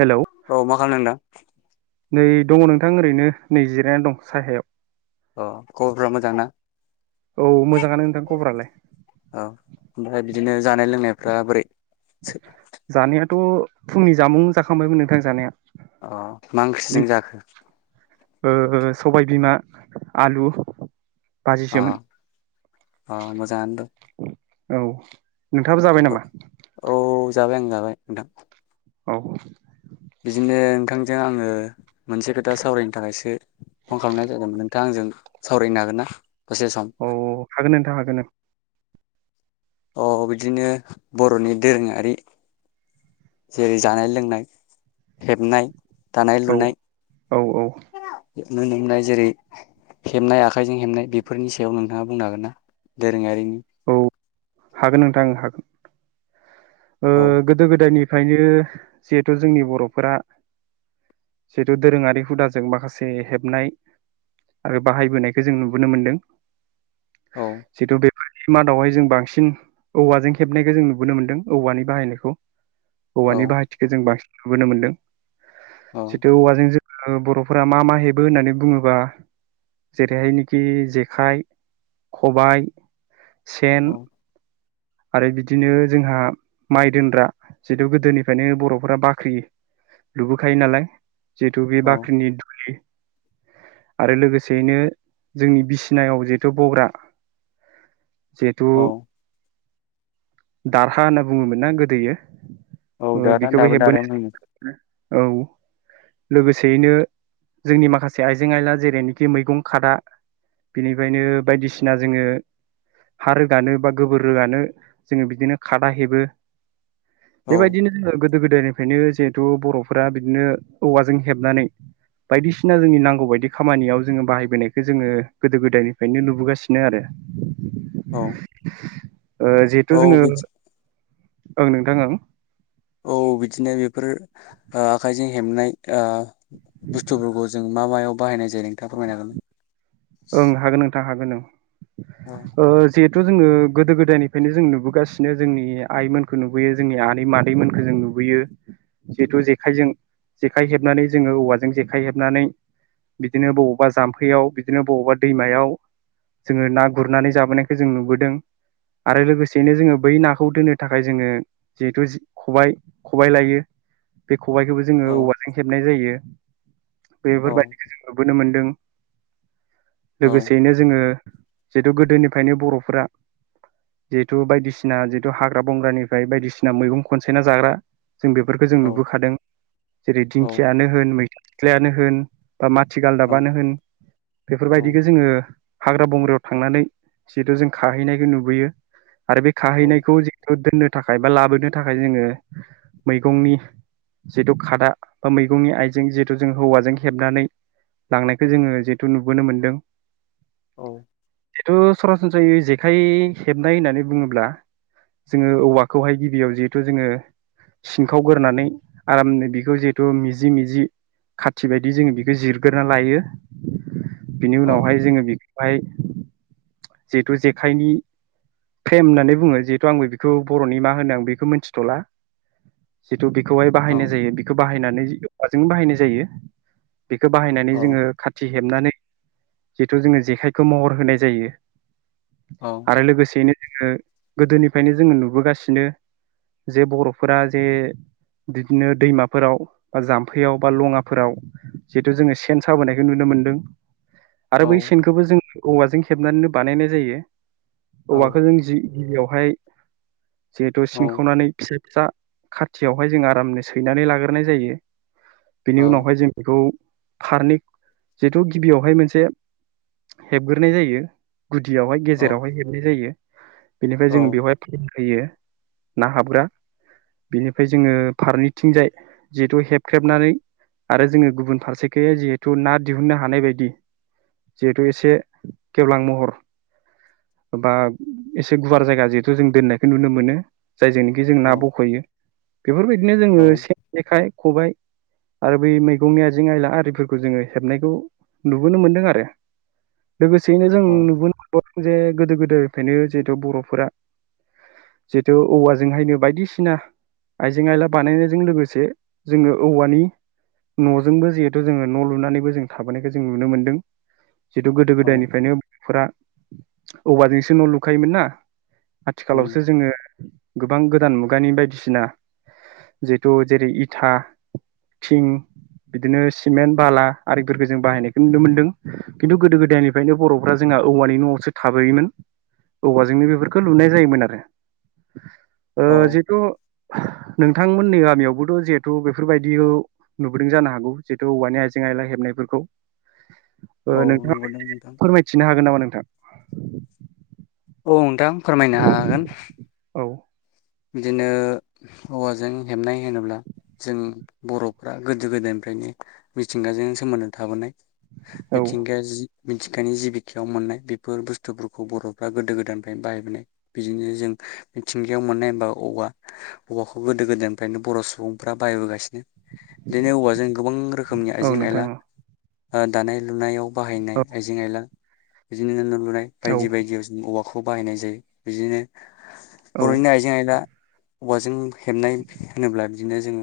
Hello औ मा खालामदों नों ‌दा? नै दङ नोंथां ओरैनो नै जिरायनो दं सायहायाव। औ खबरफ्रा मोजां ना? औ मोजाङानो नोंथां खबरालाय औ ओमफ्राय बिदिनो जानाय लोंनाय फ्रा बोरै? [inaudible] थ फुंनि जामुं जाखांबायमोन नोंथां जानाया? अ मा ओंख्रिजों जाखो? ओ‌ सबाय बिमा आलु। अ बाजिसोमोन अ मोजांआनो दं। औ। नोंथाङाबो जाबाय नामा? औ जाबाय आं जाबाय नोंथां औ बिदिनो नोंथांजों आङो मोनसे खोथा सावरायनो थाखायसो फन खालामनाय जादोंमोन नोंथाङा आंजों सावरायनो हागोन ना? दसे सम? औ हागोन नोंथां हागोन ओं अ बिदिनो बर'नि दोरोङारि जेरै जानाय लोंनाय हेबनाय दानाय औ औ औ नुनो मोननाय जेरै- हेबनाय आखाइजों हेबनाय बेफोरनि सायाव नोंथाङा बुंनो हागोन ना दोरोङारिनि? [inaudible] औ हागोन नोंथां हागोन। ओ औ गोदो गोदायनि बेखायनो जिहेथु जोंनि बर'फोरा जिहेथु दोरोङारि हुदाजों माखासे हेबनाय आरो बाहायबोनायखौ जों नुबोनो मोनदों। औ जिथु बे मादावहाय जों बांसिन औवाजों हेबनायखौ जों नुबोनो मोन्दों। औवानि बाहायनायखौ औ औवानि बाहायथिखो जों बांसिन नुबोनो मोनदों। औ जिथु औवाजों जोङो बर'फोरा मा मा हेबो होननानै बुङोबा जेरैहायनोखि जेखाइ खबाइ सेन औ आरो बिदिनो जोंहा माइ दोनग्रा जिथु गोदोनिफ्रायनो बर'फोरा बाख्रि लुबोखायो नालाय जिथु बे औ बाख्रिनि दुलि आरो लोगोसेयैनो जोंनि बिसिनायाव जिहेथु बग्रा जिहेथु औ दारहा होनना बुङोमोनना गोदोयो औ दाना बेखौबो दाबो हेबबोनाय दानायानो दं औ लोगोसेयैनो जोंनि माखासे आइजें आइला जेरैनोखि मैगं खादा बेनिफ्रायनो बायदिसिना जोङो हा रोगानो बा गोबोर रोगानो जोङो बिदिनो खादा हेबो औ बेबायदिनो जोङो गोदो गोदायनिफ्रायनो जिहेथु बर'फोरा बिदिनो औवाजों हेबनानै बायदिसिना जोंनि नांगौ बायदि खामानियाव जोङो बाहायबोनायखौ जोङो गोदो गोदायनिफ्रायनो नुबोगासिनो आरो। औ ओ औ थ' जोङो बिदि ओं नोंथां ओं औ बिदिनो बेफोर ओ आखाइजों हेबनाय ओ बुस्थुफोरखौ जों मा मायाव बाहायनाय जायो नोंथाङा फोरमायनो हागोनना? ओं हागोन नोंथां हागोन ओं [inaudible] ओ जे थु जोङो गोदो गोदायनिफ्रायनो जों नुबोगासिनो जोंनि आइमोनखौ नुबोयो जोंनि आनै मादैमोनखौ जों नुबोयो जिहेथु जेखायजों जेखाइ हेबनानै जोङो औवाजों जेखाइ हेबनानै बिदिनो बबावबा जामफैयाव बिदिनो बबावबा दैमायाव जोङो ना गुरनानै जाबोनायखौ जों नुबोदों आरो लोगोसेैनो जोङो बै नाखौ दोन्नो थाखाय जोङो जिहेथु खबाइ खबाइ लायो बे खबाइखौबो जोङो औ औवाजों हेबनाय जायो। औ बेफोरबायदिखो जों नुबोनो मोन्दों औ लोगोसेयैनो जोङो जिहेथु गोदोनिफ्रायनो बरफोरा जिहेथु बायदिसिना जिथु हाग्रा बंग्रानिफ्राय बायदिसिना मैगं खनसायना जाग्रा जों बेफोरखौ जों औ नुबोखादों। जेरै औ दिंखियानो होन मैथा सिख्लायानो होन बा माथि औ गालदाबानो होन औ बेफोरबायदिखौ जोङो हाग्रा बंग्रायाव थांनानै जिहेथु जों खाहैनायखौ नुबोयो। आरो बे औ खाहैनायखौ जिहेथु दोन्नो थाखाय बा लाबोनो थाखाय जोङो मैगंनि जिथु खादा बा मैगंनि आइजें जिथु जों हौवाजों हेबनानै लांनायखौ जोङो थ नुबोनो मोन्दों औ। जिथु सरासनस्रायै जेखाइ हेबनाय होन्नानै बुङोब्ला जोङो औवाखौहाय गिबियाव जिहेथु जोङो सिनखावगोरनानै आरामनो बेखौ जिहेथु मिजि मिजि खाथि बायदि जोङो बेखौ जिरगोरना लायो। बिनि औ उनावहाय जोङो बि माय जिहेथु जेखाइनि फ्रेम होन्नानै बुङो जिहेथु आंबो बेखौ बर'नि मा होनो आं बेखौ मिथिथला थ बेखौहाय औ बाहायनाय जायो बेखौ बाहायनानै माजों बाहायनाय जायो बेखौ बाहायनानै औ जोङो खाथि हेबनानै जिथु जोङो जेखायखौ महर होनाय जायो। औ आरो लोगोसेनो जोङो गोदोनिफ्रायनो जोङो नुबोगासिनो जे बर'फोरा जे बिदिनो दैमाफोराव बा जाम्फैयाव बा लङाफोराव जिहेतु जोङो सेन साबोनाय नुनो मोन्दों। आरो औ बै सेनखौबो जों औवाजों हेबनानैनो बानायनाय जायो। औ औवाखौ जों जि गिबियावहाय जिहेथु सिंखावनानै फिसा फिसा खाथियावहाय जों आरामनो सैनानै लागोरनाय जायो। बेनि उनावहाय जों बेखौ फार्निक जिहेथु गिबियावहाय मोनसे हेबग्रोनाय जायो। गुदियावहाय गेजेरावहाय हेबनाय जायो बेनिफ्राय जोंङो बेवहाय प्लेन खायो। ना हाबग्रा बेनिफ्राय जोङो फारनैथिंजाय जिहेथु हेबख्रेबनानै आरो जोङो गुबुन फारसेखै जिहेतु थु ना दिहुननो हानाय बायदि जिहेथु एसे गेवलां महर बा एसे गुवार जायगा जिहेथु जों दोननायखौ नुनो मोनो। जायजोंनोखि जों ना औ बखयो बेफोरबायदिनो जोङो सेन जेखाइ खबाइ। आरो बै मैगंनि आजें आइला आरिफोर जोङो हेबनायखौ नुबोनो मोन्दों आरो लोगोसेयैनो जों औ नुबो [unintelligible] जे गोदो गोदोफ्रायनो जिहेथु बरफोरा जिहेतु औवाजों हायनो बायदिसिना आइजें आयला बानायनायजों लोगोसे जोङो औवानि न जोंबो जिहेतु जोङो न लुनानैबो जों थाबोनायखौ जों नुनो मोनदों। जिहेतु गोदो औ गोदाय निफ्रायनो फोरा औवा जोंसो न लुखायोमोन ना? आथिखालावसो उम जोङो गोब बां गोदान मुगानि बायदिसिना जिहेथु जेरै इथा, थिं बिदिनो सि सिमेन्ट बाला आरि फोरखौ जों बाहायनायखौ नुनो मोनदों खिन्थु गोदो गोदायनिफ्रायनो बरफ्रा जोंहा औवानि न आवसो थाबोयोमोन औवाजोंनो बेफोरखौ लुनाय जायोमोन आरो ओ औ जिहेतु नोंथां मोननि गामियावबोथ जिहेथु बेफोरबायदिखौ नुबोदों जानो हागौ। जिहेथु औवानि आइजें आयला हेबनायफोरखौ। ओ औ नोंथाङा नंगौ [unintelligible] नोंथां फोरमायथिनो हागोन नामा नोंथां? औ नोथां फोरमायनो हागोन। औ बिदिनो औवाजों हेबनाय होनोब्ला जों बरफ्रा गोदो गोदायनि फ्रायनो मिथिंगाजों सोमोन्दो थाबोनाय। औ मिथिंगाया जि मिथिंगानि जि बिखायाव मोननाय बेफोर बुस्थुफोरखौ बरफ्रा गोदो गोदायनिफ्रायनो बाहायबोनाय बिदिनो जों मिथिंगायाव मोननाय। बा औवा औवाखौ गोदो गोदायनिफ्रायनो बर सुबुंफोरा बायहाय बोगासिन इदिनो औवाजों गोबां रोखोमनि औ आइजें आयला। नोंथां ओ दानाय लुनायाव बाहायनाय औ आइजें आइला बिदिनि नों लुनाय औ बायदि बायदियाव जों औवाख खौ बाहायनाय जायो बिदिनो औ बरनि आइजें आइ औवाजों हेबनाय होनोब्ला बिदिनो जोङो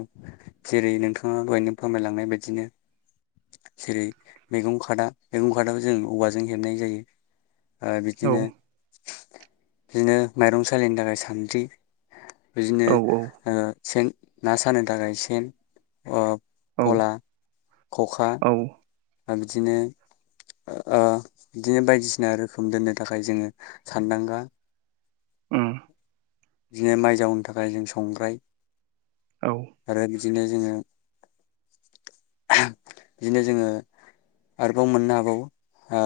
जेरै नोंथाङा दहायनो फोरमायलांनाय बायदिनो जेरै मैगं खादा मैगं खादाखौ जों औवाजों हेबनाय जायो। ओ औ बिदिनो बिदिनो माइरं सलिनोथाखाय सान्द्रि बिदिनो औ ओ सेन ना सानो थाखाय सेन ओ औ पला, खखा औ बिदिनो ओ ओ बिदिनो बायदिसिना रोखोम दोननो थाखाय जोङो सानदांगा उम [inaudible] बिदिनो माइ जावनो थाखाय जों संग्राय औ। दिनो जोङो [unintelligible] बिदिनो जोङो आरोबाव मोननो हाबावो ओ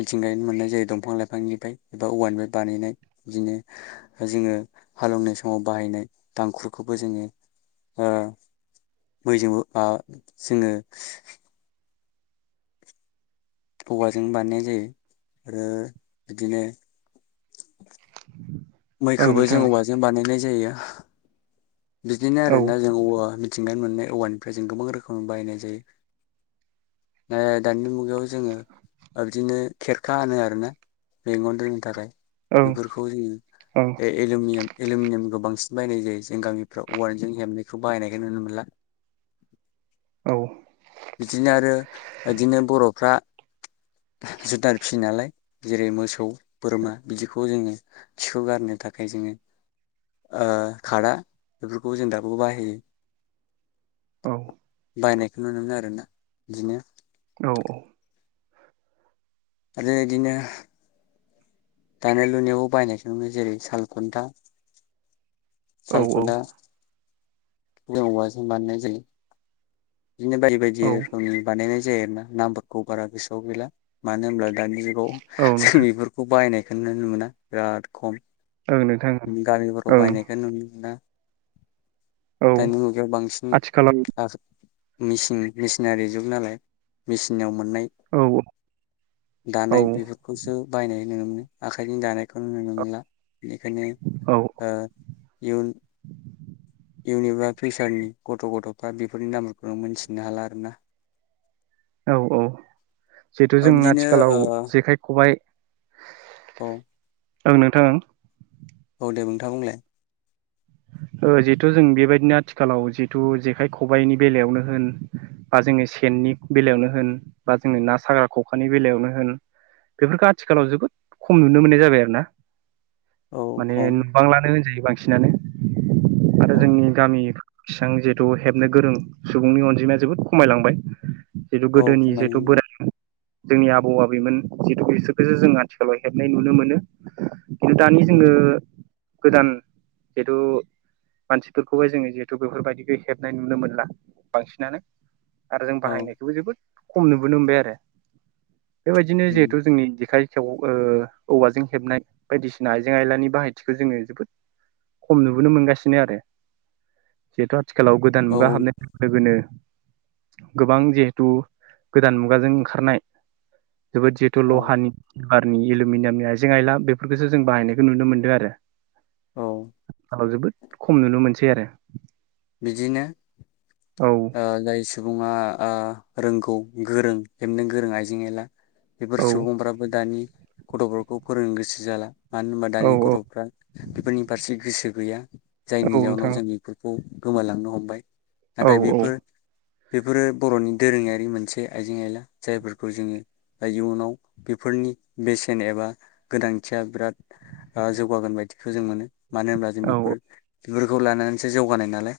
मिथिंगाय मोननाय जायो दंफां लाइफांनिफ्राय बा औवानि बानायनाय बिदिनो जोङो हालेवनाय समाव बाहायनाय दांखुरखौबो जोङो ओ मैजोंबो ओ जोङो ओवाजों बाननाय जायो ओ बिदिनो ओं मैखोबो नोंथां जों औवाजों बानायनाय जायो। बिदिनो आरो औ ओं ना जों औवा मिथिंगानि मोननाय। औवानिफाय जों गोबां रोखोम बायनाय जायो ओ दानि मुग बेयाव जोङो ओदिनो खेरखा होनो आरोना मंगन दोननो थाखाय ओं बेफोरखौ जोङो औ ए-एलमिनियाम एलुमिनियामखौ बांसिन बायनाय जायो जों गामिआव। फ्राव वाजों हेबनायखौ बाहायनायखौ नुनो मोनला। औ बिदिनो आरो इदिनो बर'फ्रा जुनार फिसियो नालाय जेरै मोसौ बोरमा बिदिखौ जोङो खिखौ गारनो थाखाय जोङो ओ खादा बेफोरखौबो जों दाबबो बाहायो। औ। बायनायखौ नुनो मोनो आरोना बिदनो। औ औ। आरो इदिनो दानाय लुनायावबो बायनायखौ नुनो मोनो जेरै सालखुन्था, औ औ सालखुनथा [unintelligible] औवा जों बानायनाय जायो। बिदिनो बायदि बायदि औ रोखोमनि बानायनाय ज जायोआरोना नामबारखौ बारा गोसोआव गैला मानो होनब्ला दानि जुगाव औ जों नोंथां बेफोरखौ बायनाय खौनो मोना बिराद खम। ओं नोंथां गामिफोराव ओं बायनायखौ नुनो मोना। औ दानि मुगायाव बांसिनै आथिखालाव आ मिसिन मिसिनारि जुग नालाय मेसिनाव मोननाय औ औ दानाय बेफोरखौसो बायनाय नुनो मोनो। आखाइजों दानायखौ नुनो नो मोला बेनिखायनो औ ओ इयुन इउन एबा फिउसारनि गथ' गथफ्रा बेफोरनि नामफोरखौ मोनथिनो हाला आर ना। औ औ जिहेथु ओ जों बिदिनो ओ आथिखालाव जेखाइ खबाइ औ ओं नोंथां औ दे नोंथाङा बुंलाय। ओ जिहेथु जों बेबायदिनो आथिखालाव जिथु जेखाइ खबाइनि बेलायावनो होन बा जोङो सेननि बेलायावनो होन बा जोङो ना साग्रा खखानि बेलायावनो होन बेफोरखो आथिखालाव जोबोद खम नुनो मोननाय जाबाय आरो ना। औ माने खम नुबबांलानो होनजायो बांसिनानो। आरो औ जोंनि गामि एसां जिहेतु हेबनो गोरों सुबुंनि अनजिमाया जोबोद खमायलांबाय। जिथु औ गोदोनि जिथु खमायलांबाय बोरा जोंनि आबौ आबैमोन जितु बिसोरखौसो जों आथिखालाव हेबनाय नुनो मोनो। खिन्थु दानि जोङो औ गोदान जिहेतु मानसिफोरखौहाय जोङो जिहेतु बेफोरबायदिखौ हेबनाय नुनो मोनला बांसिनानो। आरो जों औ बाहायनायखौबो जोबोद खम नुबोनो मोनबाय आरो बेबायदिनो उम जिहेथु जोंनि जेखाय खौ ओ औवाजों हेबनाय बायदिसिना आइजें आयलानि बाहायथिखौ जोङो जोबोद खम नुबोनो मोनगासिनो आरो जिहेथु आथिखालाव गोदान औ मुगा हाबनाय [unintelligible] लोगोनो गोबां जिहेथु गोदान मुगाजों ओंखारनाय जोबोद जिहेथु औ लहानि टारनि एलमिनियामनि आइजें आयला बेफोरखौसो जों बाहायनायखौ नुनो मोनदों आरो औ खालाव जोबोद खम नुनो मोनसै आरो बिदिनो औ ओ जाय सुबुङा ओ रोंगौ गोरों हेबनो गोरों आइजें आइला बेफोर औ सुबुंफ्राबो दानि गथफोरखौ फोरोंनो गोसो जाला मानो होनबा दानि औ गथफ्रा बेफोरनि फारसे गोसो गैया। औ जायनि जाउनाव नोंथां जों इफोरखौ गोमालांनो हमबाय। औ नाथाय औ बेफोर बेफोरो बरनि दोरोङारि मोनसे आइजें आयला जायफोरखौ जोङो ओ इयुनाव बेफोरनि बेसेन एबा गोनांथिया बिराद ओ जौगागोन बायदिखौ जों मोनो। मानो होनब्ला जों औ बिफोर बिफोरखौ लानानैसो जौगानाय नालाय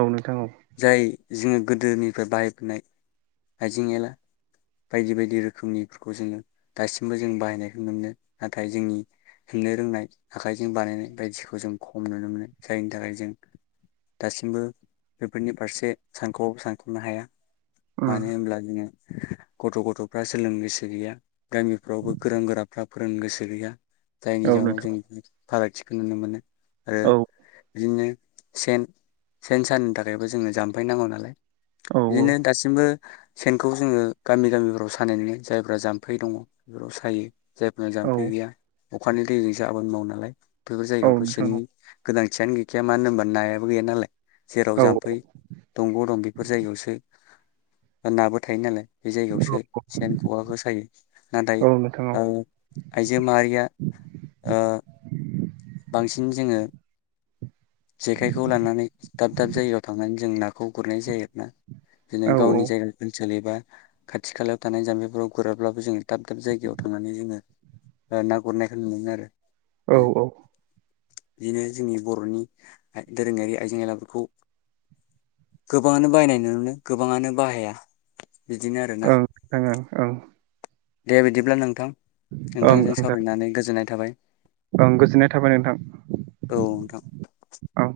औ नोंथां औ। जाय जोङो गोदोनिफ्राय बाहायबोनाय आइजें एला बायदि बायदि रोखोमनिफोरखौ जोङो दासिमबो जों बाहायनायखौ नुनो मोनो नाथाय जोंनि खुंनो रोंनाय आखाइजों बानायनाय बायदिखौ जों खम नुनो मोनो जायनि थाखाय जों दासिमबो बेफोरनि फारसे सानखबाबो सानखनो हाया। उम मानो हमब्ला जोङो गथ' गथ'फोरा सोलोंनो गोसो गैया गामिफ्रावबो गोरों गोराफ्रा फोरोंनो गोसो गैया। जायनि औ जाहोनाव नोंथां जों फारागथिखौ नुनो मोनो। आरो औ बिदिनो सेन सेन सानो थाखायबो जोंनो जाम्फै नांगौ नालाय औ बिदिनो दासिम ओ सेनखौ जोङो गामि गामिफोराव सानाय नुयो जायफ्रा जाम्फै दङ बेफोराव सायो। जायफोरना औ जामफै गैया अखानि दैजों सो आबाद मावो नालाय बेफोर औ जायगायावथ नोंथां सेननि गोनां सेन गैखाया मानो होनोमा नायाबो गैया नालाय। जेराव औ औ जाम्फै दंग दं बेफोर जायगायावसो नाबो थायो नालाय। बे जायगायावसो सेन खखाखौ सायो नाथाय औ नोंथां औ ओ आइजो माहारिया ओ बांसिन जोङो जेखाइखौ लानानै दाब दाब जायगायाव थांनानै जों नाखौ गुरनाय जायो आरोना। बिदिनो औ गावनि जायगा ओनसोल एबा खाथि खालायाव थानाय जाम्बिफोराव गुराब्लाबो जोङो दाब दाब जायगायाव थांनानै जोङो ओ ना गुरनायखौ नुयोमोन आरो। औ औ। बिदिनो जोंनि बर'नि आइ दोरोङारि आइजें आयलाफोरखौ गोबाङानो बायनाय नुनो मोनो गोबाङानो बाहाया बिदिनो आरोना ओं दे बिदिब्ला नोंथां। नोंथां ओं नोंथांजों सावरायनानै गोजोननाय थाबाय। ओं गोजोननाय थाबाय नोंथां औ नोंथां औ